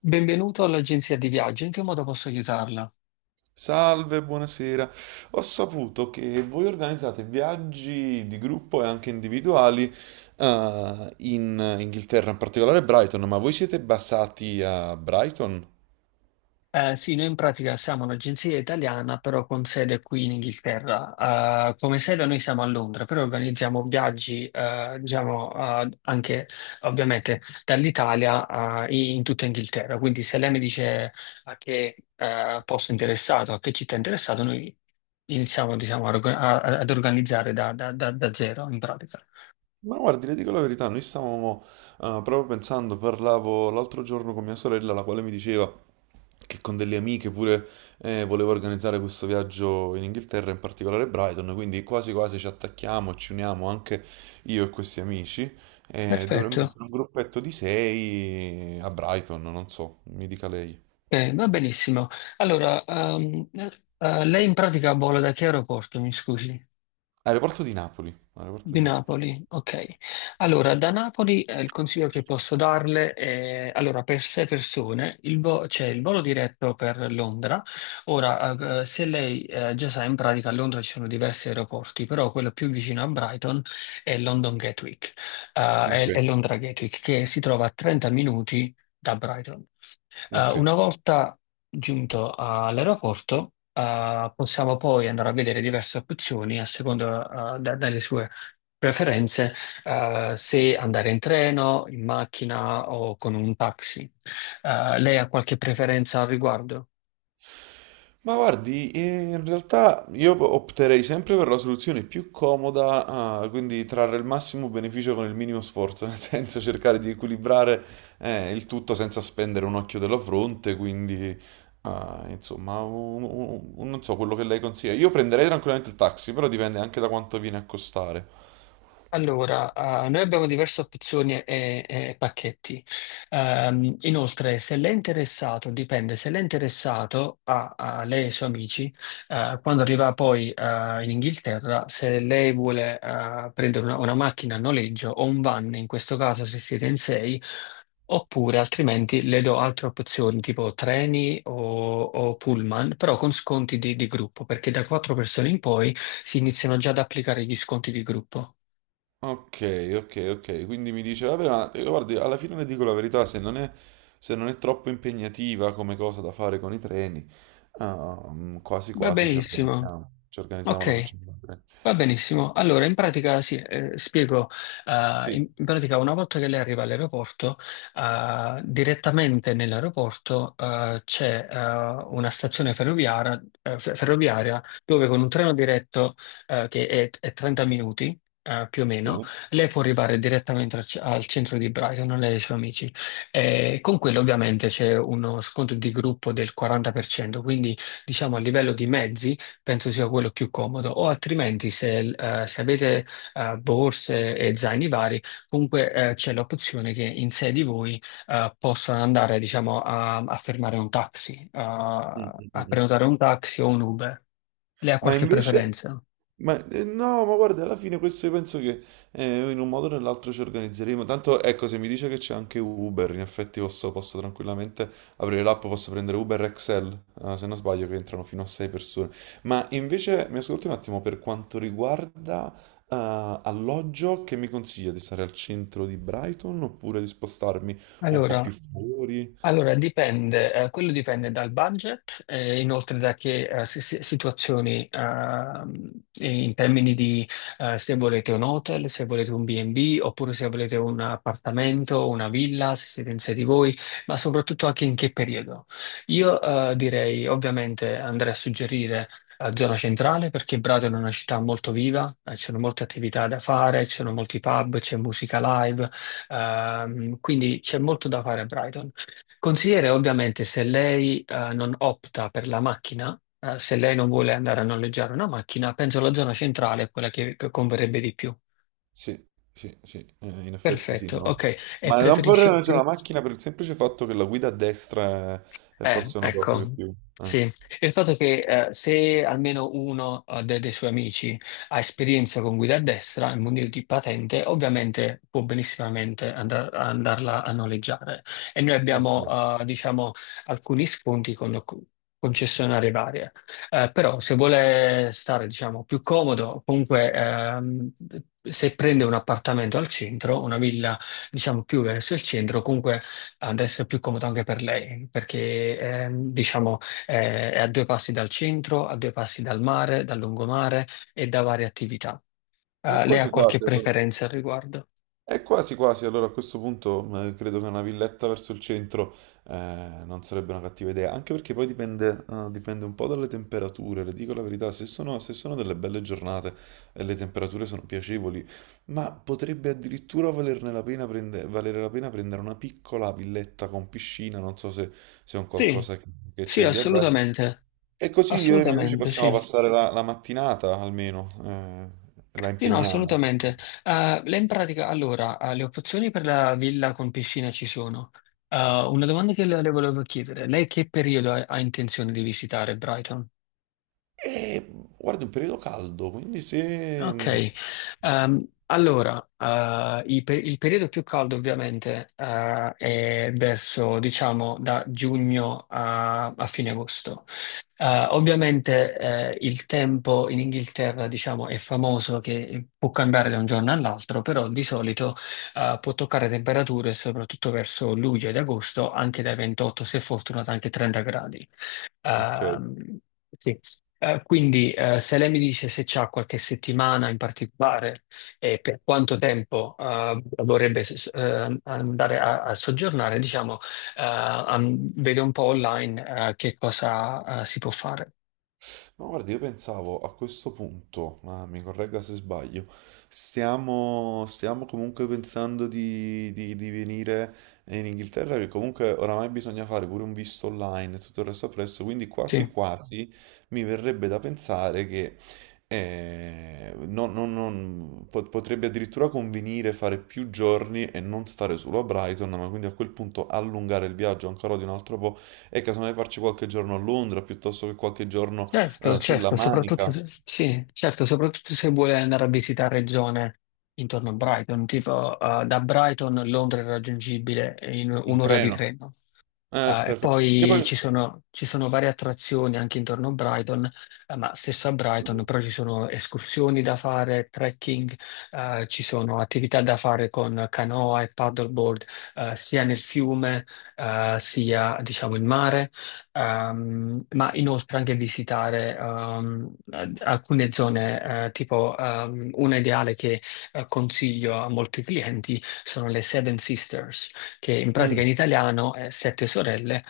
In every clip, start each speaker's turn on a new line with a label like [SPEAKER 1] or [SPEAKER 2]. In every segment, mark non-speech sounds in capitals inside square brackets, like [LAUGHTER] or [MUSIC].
[SPEAKER 1] Benvenuto all'agenzia di viaggio, in che modo posso aiutarla?
[SPEAKER 2] Salve, buonasera. Ho saputo che voi organizzate viaggi di gruppo e anche individuali, in Inghilterra, in particolare Brighton, ma voi siete basati a Brighton?
[SPEAKER 1] Sì, noi in pratica siamo un'agenzia italiana, però con sede qui in Inghilterra. Come sede noi siamo a Londra, però organizziamo viaggi, diciamo, anche ovviamente dall'Italia, in tutta Inghilterra. Quindi se lei mi dice a che, posto è interessato, a che città è interessato, noi iniziamo, diciamo, ad organizzare da zero in pratica.
[SPEAKER 2] Ma guardi, le dico la verità, noi stavamo proprio pensando, parlavo l'altro giorno con mia sorella, la quale mi diceva che con delle amiche pure voleva organizzare questo viaggio in Inghilterra, in particolare Brighton, quindi quasi quasi ci attacchiamo, ci uniamo anche io e questi amici, e dovremmo
[SPEAKER 1] Perfetto.
[SPEAKER 2] essere un gruppetto di sei a Brighton, non so, mi dica lei.
[SPEAKER 1] Va benissimo. Allora, lei in pratica vola da che aeroporto, mi scusi?
[SPEAKER 2] Aeroporto di Napoli, aeroporto
[SPEAKER 1] Di
[SPEAKER 2] di Napoli.
[SPEAKER 1] Napoli, ok. Allora, da Napoli il consiglio che posso darle è, allora, per sei persone c'è il volo diretto per Londra. Ora, se lei già sa, in pratica a Londra ci sono diversi aeroporti, però quello più vicino a Brighton è
[SPEAKER 2] Ok,
[SPEAKER 1] Londra Gatwick, che si trova a 30 minuti da Brighton. Eh,
[SPEAKER 2] ok.
[SPEAKER 1] una volta giunto all'aeroporto, possiamo poi andare a vedere diverse opzioni a seconda, delle sue preferenze, se andare in treno, in macchina o con un taxi. Lei ha qualche preferenza al riguardo?
[SPEAKER 2] Ma guardi, in realtà io opterei sempre per la soluzione più comoda, ah, quindi trarre il massimo beneficio con il minimo sforzo, nel [LAUGHS] senso cercare di equilibrare il tutto senza spendere un occhio della fronte, quindi ah, insomma, non so quello che lei consiglia. Io prenderei tranquillamente il taxi, però dipende anche da quanto viene a costare.
[SPEAKER 1] Allora, noi abbiamo diverse opzioni e pacchetti. Inoltre, se lei è interessato, dipende, se lei è interessato a lei e i suoi amici, quando arriva poi in Inghilterra, se lei vuole prendere una macchina a noleggio o un van, in questo caso se siete in sei, oppure altrimenti le do altre opzioni tipo treni o pullman, però con sconti di gruppo, perché da quattro persone in poi si iniziano già ad applicare gli sconti di gruppo.
[SPEAKER 2] Ok, ok, ok. Quindi mi dice, vabbè, ma guardi, alla fine le dico la verità, se non è troppo impegnativa come cosa da fare con i treni, ah, mm, quasi
[SPEAKER 1] Va
[SPEAKER 2] quasi
[SPEAKER 1] benissimo.
[SPEAKER 2] ci organizziamo, la
[SPEAKER 1] Ok.
[SPEAKER 2] facciamo con i treni.
[SPEAKER 1] Va benissimo. Allora, in pratica, sì, spiego. Eh,
[SPEAKER 2] Sì,
[SPEAKER 1] in, in pratica, una volta che lei arriva all'aeroporto, direttamente nell'aeroporto, c'è, una stazione ferroviaria, ferroviaria dove con un treno diretto, che è 30 minuti, più o meno,
[SPEAKER 2] sì.
[SPEAKER 1] lei può arrivare direttamente al centro di Brighton, lei e i suoi amici. E con quello ovviamente c'è uno sconto di gruppo del 40%, quindi diciamo a livello di mezzi. Penso sia quello più comodo, o altrimenti se, se avete borse e zaini vari, comunque c'è l'opzione che in sé di voi possano andare, diciamo, a fermare un taxi,
[SPEAKER 2] Mm,
[SPEAKER 1] a,
[SPEAKER 2] mm, mm,
[SPEAKER 1] a
[SPEAKER 2] mm.
[SPEAKER 1] prenotare un taxi o un Uber. Lei ha
[SPEAKER 2] Ma
[SPEAKER 1] qualche
[SPEAKER 2] invece,
[SPEAKER 1] preferenza?
[SPEAKER 2] Ma no, ma guarda, alla fine questo io penso che in un modo o nell'altro ci organizzeremo. Tanto ecco, se mi dice che c'è anche Uber, in effetti posso tranquillamente aprire l'app, posso prendere Uber Excel, se non sbaglio, che entrano fino a 6 persone. Ma invece mi ascolti un attimo per quanto riguarda alloggio, che mi consiglia di stare al centro di Brighton oppure di spostarmi un po'
[SPEAKER 1] Allora,
[SPEAKER 2] più fuori?
[SPEAKER 1] Allora, dipende, quello dipende dal budget e inoltre da che situazioni in termini di se volete un hotel, se volete un B&B oppure se volete un appartamento, una villa, se siete in sé di voi, ma soprattutto anche in che periodo. Io direi ovviamente andrei a suggerire zona centrale perché Bradola è una città molto viva, ci sono molte attività da fare, ci sono molti pub, c'è musica live, quindi c'è molto da fare a Brighton. Consigliere, ovviamente, se lei non opta per la macchina, se lei non vuole andare a noleggiare una macchina, penso la zona centrale è quella che converrebbe di più.
[SPEAKER 2] Sì, sì, in effetti sì.
[SPEAKER 1] Perfetto,
[SPEAKER 2] No.
[SPEAKER 1] ok. E
[SPEAKER 2] Ma non vorrei,
[SPEAKER 1] preferisce
[SPEAKER 2] non c'è una
[SPEAKER 1] più?
[SPEAKER 2] macchina per il semplice fatto che la guida a destra è
[SPEAKER 1] Eh,
[SPEAKER 2] forse una cosa che
[SPEAKER 1] ecco,
[SPEAKER 2] più... eh,
[SPEAKER 1] sì. Il fatto è che se almeno uno dei suoi amici ha esperienza con guida a destra e munito di patente, ovviamente può benissimamente andarla a noleggiare. E noi
[SPEAKER 2] ok.
[SPEAKER 1] abbiamo, diciamo, alcuni sconti con concessionarie varie. Però se vuole stare, diciamo, più comodo, comunque se prende un appartamento al centro, una villa, diciamo, più verso il centro, comunque ad essere più comodo anche per lei, perché diciamo è a due passi dal centro, a due passi dal mare, dal lungomare e da varie attività. Lei ha
[SPEAKER 2] Quasi
[SPEAKER 1] qualche
[SPEAKER 2] quasi, allora.
[SPEAKER 1] preferenza al riguardo?
[SPEAKER 2] A questo punto credo che una villetta verso il centro non sarebbe una cattiva idea, anche perché poi dipende, dipende un po' dalle temperature, le dico la verità, se sono delle belle giornate e le temperature sono piacevoli, ma potrebbe addirittura valerne la pena prende- valere la pena prendere una piccola villetta con piscina, non so se, se è un
[SPEAKER 1] Sì,
[SPEAKER 2] qualcosa che
[SPEAKER 1] sì,
[SPEAKER 2] c'è lì a Bari.
[SPEAKER 1] assolutamente.
[SPEAKER 2] E così io e i miei amici
[SPEAKER 1] Assolutamente,
[SPEAKER 2] possiamo
[SPEAKER 1] sì.
[SPEAKER 2] passare la, la mattinata almeno, la
[SPEAKER 1] Sì, no,
[SPEAKER 2] impegniamo.
[SPEAKER 1] assolutamente. Lei in pratica, allora, le opzioni per la villa con piscina ci sono. Una domanda che le volevo chiedere, lei che periodo ha intenzione di visitare Brighton?
[SPEAKER 2] E guarda, è un periodo caldo, quindi se...
[SPEAKER 1] Ok, allora, il periodo più caldo ovviamente è verso, diciamo, da giugno a fine agosto. Ovviamente il tempo in Inghilterra, diciamo, è famoso che può cambiare da un giorno all'altro, però di solito può toccare temperature, soprattutto verso luglio ed agosto, anche dai 28, se fortunato, anche 30 gradi.
[SPEAKER 2] Ok.
[SPEAKER 1] Ehm, sì. Quindi se lei mi dice se c'ha qualche settimana in particolare e per quanto tempo vorrebbe andare a soggiornare, diciamo, vede un po' online che cosa si può fare.
[SPEAKER 2] Ma guarda, io pensavo a questo punto, ma mi corregga se sbaglio, stiamo comunque pensando di, di venire in Inghilterra, che comunque oramai bisogna fare pure un visto online e tutto il resto appresso, quindi
[SPEAKER 1] Sì.
[SPEAKER 2] quasi quasi mi verrebbe da pensare che potrebbe addirittura convenire fare più giorni e non stare solo a Brighton, ma quindi a quel punto allungare il viaggio ancora di un altro po' e casomai farci qualche giorno a Londra piuttosto che qualche giorno
[SPEAKER 1] Certo,
[SPEAKER 2] sulla
[SPEAKER 1] certo, soprattutto
[SPEAKER 2] Manica,
[SPEAKER 1] se, sì, certo, soprattutto se vuole andare a visitare zone intorno a Brighton, tipo da Brighton Londra è raggiungibile in
[SPEAKER 2] in
[SPEAKER 1] un'ora di
[SPEAKER 2] treno.
[SPEAKER 1] treno. E
[SPEAKER 2] Perfetto. Io
[SPEAKER 1] poi
[SPEAKER 2] poi...
[SPEAKER 1] ci sono varie attrazioni anche intorno a Brighton, ma stesso a Brighton, però ci sono escursioni da fare, trekking, ci sono attività da fare con canoa e paddleboard, sia nel fiume, sia diciamo in mare, ma inoltre anche visitare alcune zone, tipo una ideale che consiglio a molti clienti sono le Seven Sisters che in pratica
[SPEAKER 2] Mm,
[SPEAKER 1] in italiano è Sette Sorelle,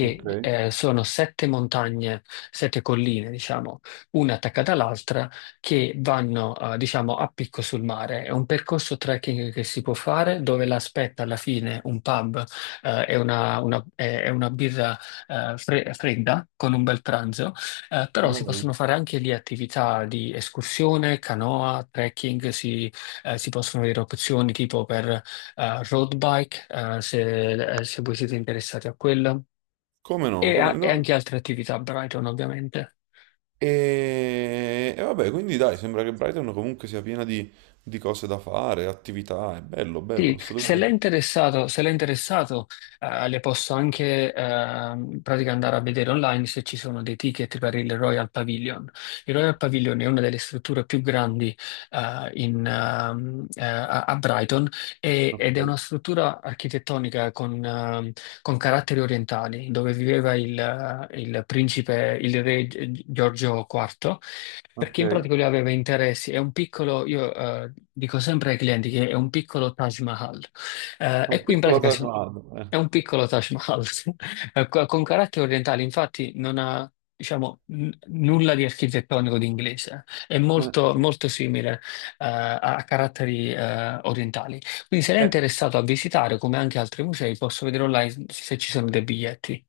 [SPEAKER 2] ok,
[SPEAKER 1] sono sette montagne, sette colline, diciamo, una attaccata all'altra, che vanno, diciamo, a picco sul mare. È un percorso trekking che si può fare, dove l'aspetta alla fine un pub e una birra fredda con un bel pranzo. Però si
[SPEAKER 2] bello.
[SPEAKER 1] possono fare anche lì attività di escursione, canoa, trekking, si possono avere opzioni tipo per road bike, se voi siete interessati a quella,
[SPEAKER 2] Come no,
[SPEAKER 1] e,
[SPEAKER 2] come
[SPEAKER 1] a- e
[SPEAKER 2] no.
[SPEAKER 1] anche altre attività a Brighton, ovviamente.
[SPEAKER 2] E vabbè, quindi dai, sembra che Brighton comunque sia piena di cose da fare, attività, è bello, bello,
[SPEAKER 1] Sì, se l'è
[SPEAKER 2] assolutamente.
[SPEAKER 1] interessato, se l'è interessato, le posso anche pratica andare a vedere online se ci sono dei ticket per il Royal Pavilion. Il Royal Pavilion è una delle strutture più grandi in, a a Brighton
[SPEAKER 2] Ok,
[SPEAKER 1] ed è una struttura architettonica con caratteri orientali, dove viveva il principe, il re Giorgio IV. Perché
[SPEAKER 2] ok.
[SPEAKER 1] in pratica lui aveva interessi, io dico sempre ai clienti che è un piccolo Taj Mahal. E
[SPEAKER 2] Un
[SPEAKER 1] qui in
[SPEAKER 2] piccolo
[SPEAKER 1] pratica
[SPEAKER 2] traguardo.
[SPEAKER 1] è un piccolo Taj Mahal, [LAUGHS] sì. Con caratteri orientali, infatti non ha, diciamo, nulla di architettonico di inglese, è
[SPEAKER 2] Eh,
[SPEAKER 1] molto, molto simile a caratteri orientali. Quindi se lei è
[SPEAKER 2] eh.
[SPEAKER 1] interessato a visitare, come anche altri musei, posso vedere online se ci sono dei biglietti.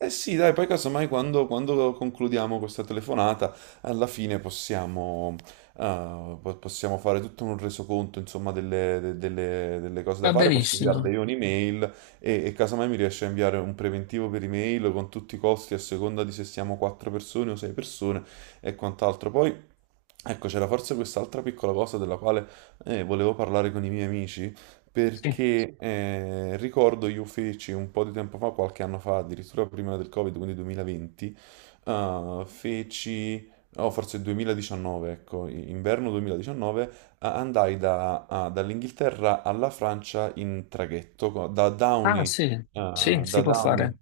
[SPEAKER 2] Eh sì, dai, poi casomai quando, quando concludiamo questa telefonata, alla fine possiamo, possiamo fare tutto un resoconto, insomma, delle cose da
[SPEAKER 1] Va
[SPEAKER 2] fare, posso
[SPEAKER 1] benissimo.
[SPEAKER 2] inviarle io un'email e casomai mi riesce a inviare un preventivo per email con tutti i costi a seconda di se siamo quattro persone o sei persone e quant'altro. Poi, ecco, c'era forse quest'altra piccola cosa della quale volevo parlare con i miei amici.
[SPEAKER 1] Sì.
[SPEAKER 2] Perché ricordo io feci un po' di tempo fa, qualche anno fa, addirittura prima del Covid, quindi 2020, eh, feci, o forse 2019, ecco, inverno 2019, andai dall'Inghilterra alla Francia in traghetto,
[SPEAKER 1] Ah sì, sì, si
[SPEAKER 2] Da
[SPEAKER 1] può
[SPEAKER 2] Downey,
[SPEAKER 1] fare.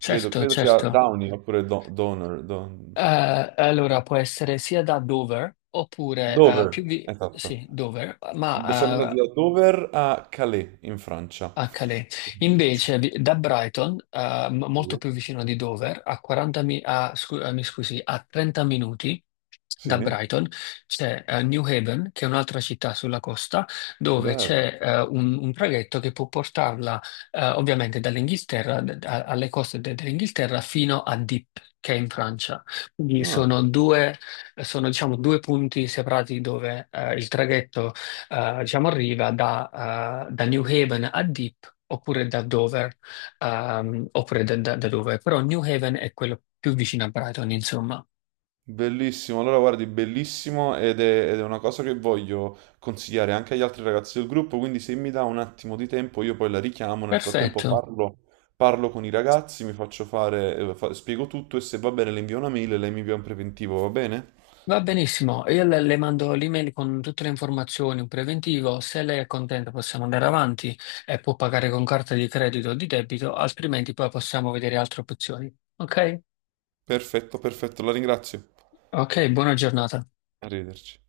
[SPEAKER 2] credo sia
[SPEAKER 1] certo.
[SPEAKER 2] Downey oppure Donor, Don-
[SPEAKER 1] Allora può essere sia da Dover oppure
[SPEAKER 2] Dover, esatto.
[SPEAKER 1] sì, Dover,
[SPEAKER 2] Siamo andati
[SPEAKER 1] ma
[SPEAKER 2] da Dover a Calais in Francia.
[SPEAKER 1] HD. Da Brighton,
[SPEAKER 2] Sì,
[SPEAKER 1] molto più vicino di Dover, a 40 mi, mi scusi, a 30 minuti
[SPEAKER 2] sì,
[SPEAKER 1] da Brighton c'è New Haven, che è un'altra città sulla costa, dove
[SPEAKER 2] bello.
[SPEAKER 1] c'è un traghetto che può portarla ovviamente dall'Inghilterra, alle coste dell'Inghilterra, fino a Dieppe, che è in Francia. Quindi
[SPEAKER 2] Ah,
[SPEAKER 1] sono, diciamo, due punti separati dove il traghetto diciamo, arriva da New Haven a Dieppe oppure da Dover, oppure da Dover, però New Haven è quello più vicino a Brighton, insomma.
[SPEAKER 2] bellissimo, allora guardi, bellissimo ed è una cosa che voglio consigliare anche agli altri ragazzi del gruppo, quindi se mi dà un attimo di tempo io poi la richiamo, nel frattempo
[SPEAKER 1] Perfetto,
[SPEAKER 2] parlo, parlo con i ragazzi, mi faccio fare, spiego tutto e se va bene le invio una mail e lei mi invia un preventivo, va bene?
[SPEAKER 1] va benissimo. Io le mando l'email con tutte le informazioni, un preventivo, se lei è contenta possiamo andare avanti e può pagare con carta di credito o di debito, altrimenti poi possiamo vedere altre opzioni. Ok?
[SPEAKER 2] Perfetto, perfetto, la ringrazio.
[SPEAKER 1] Ok, buona giornata.
[SPEAKER 2] Arrivederci.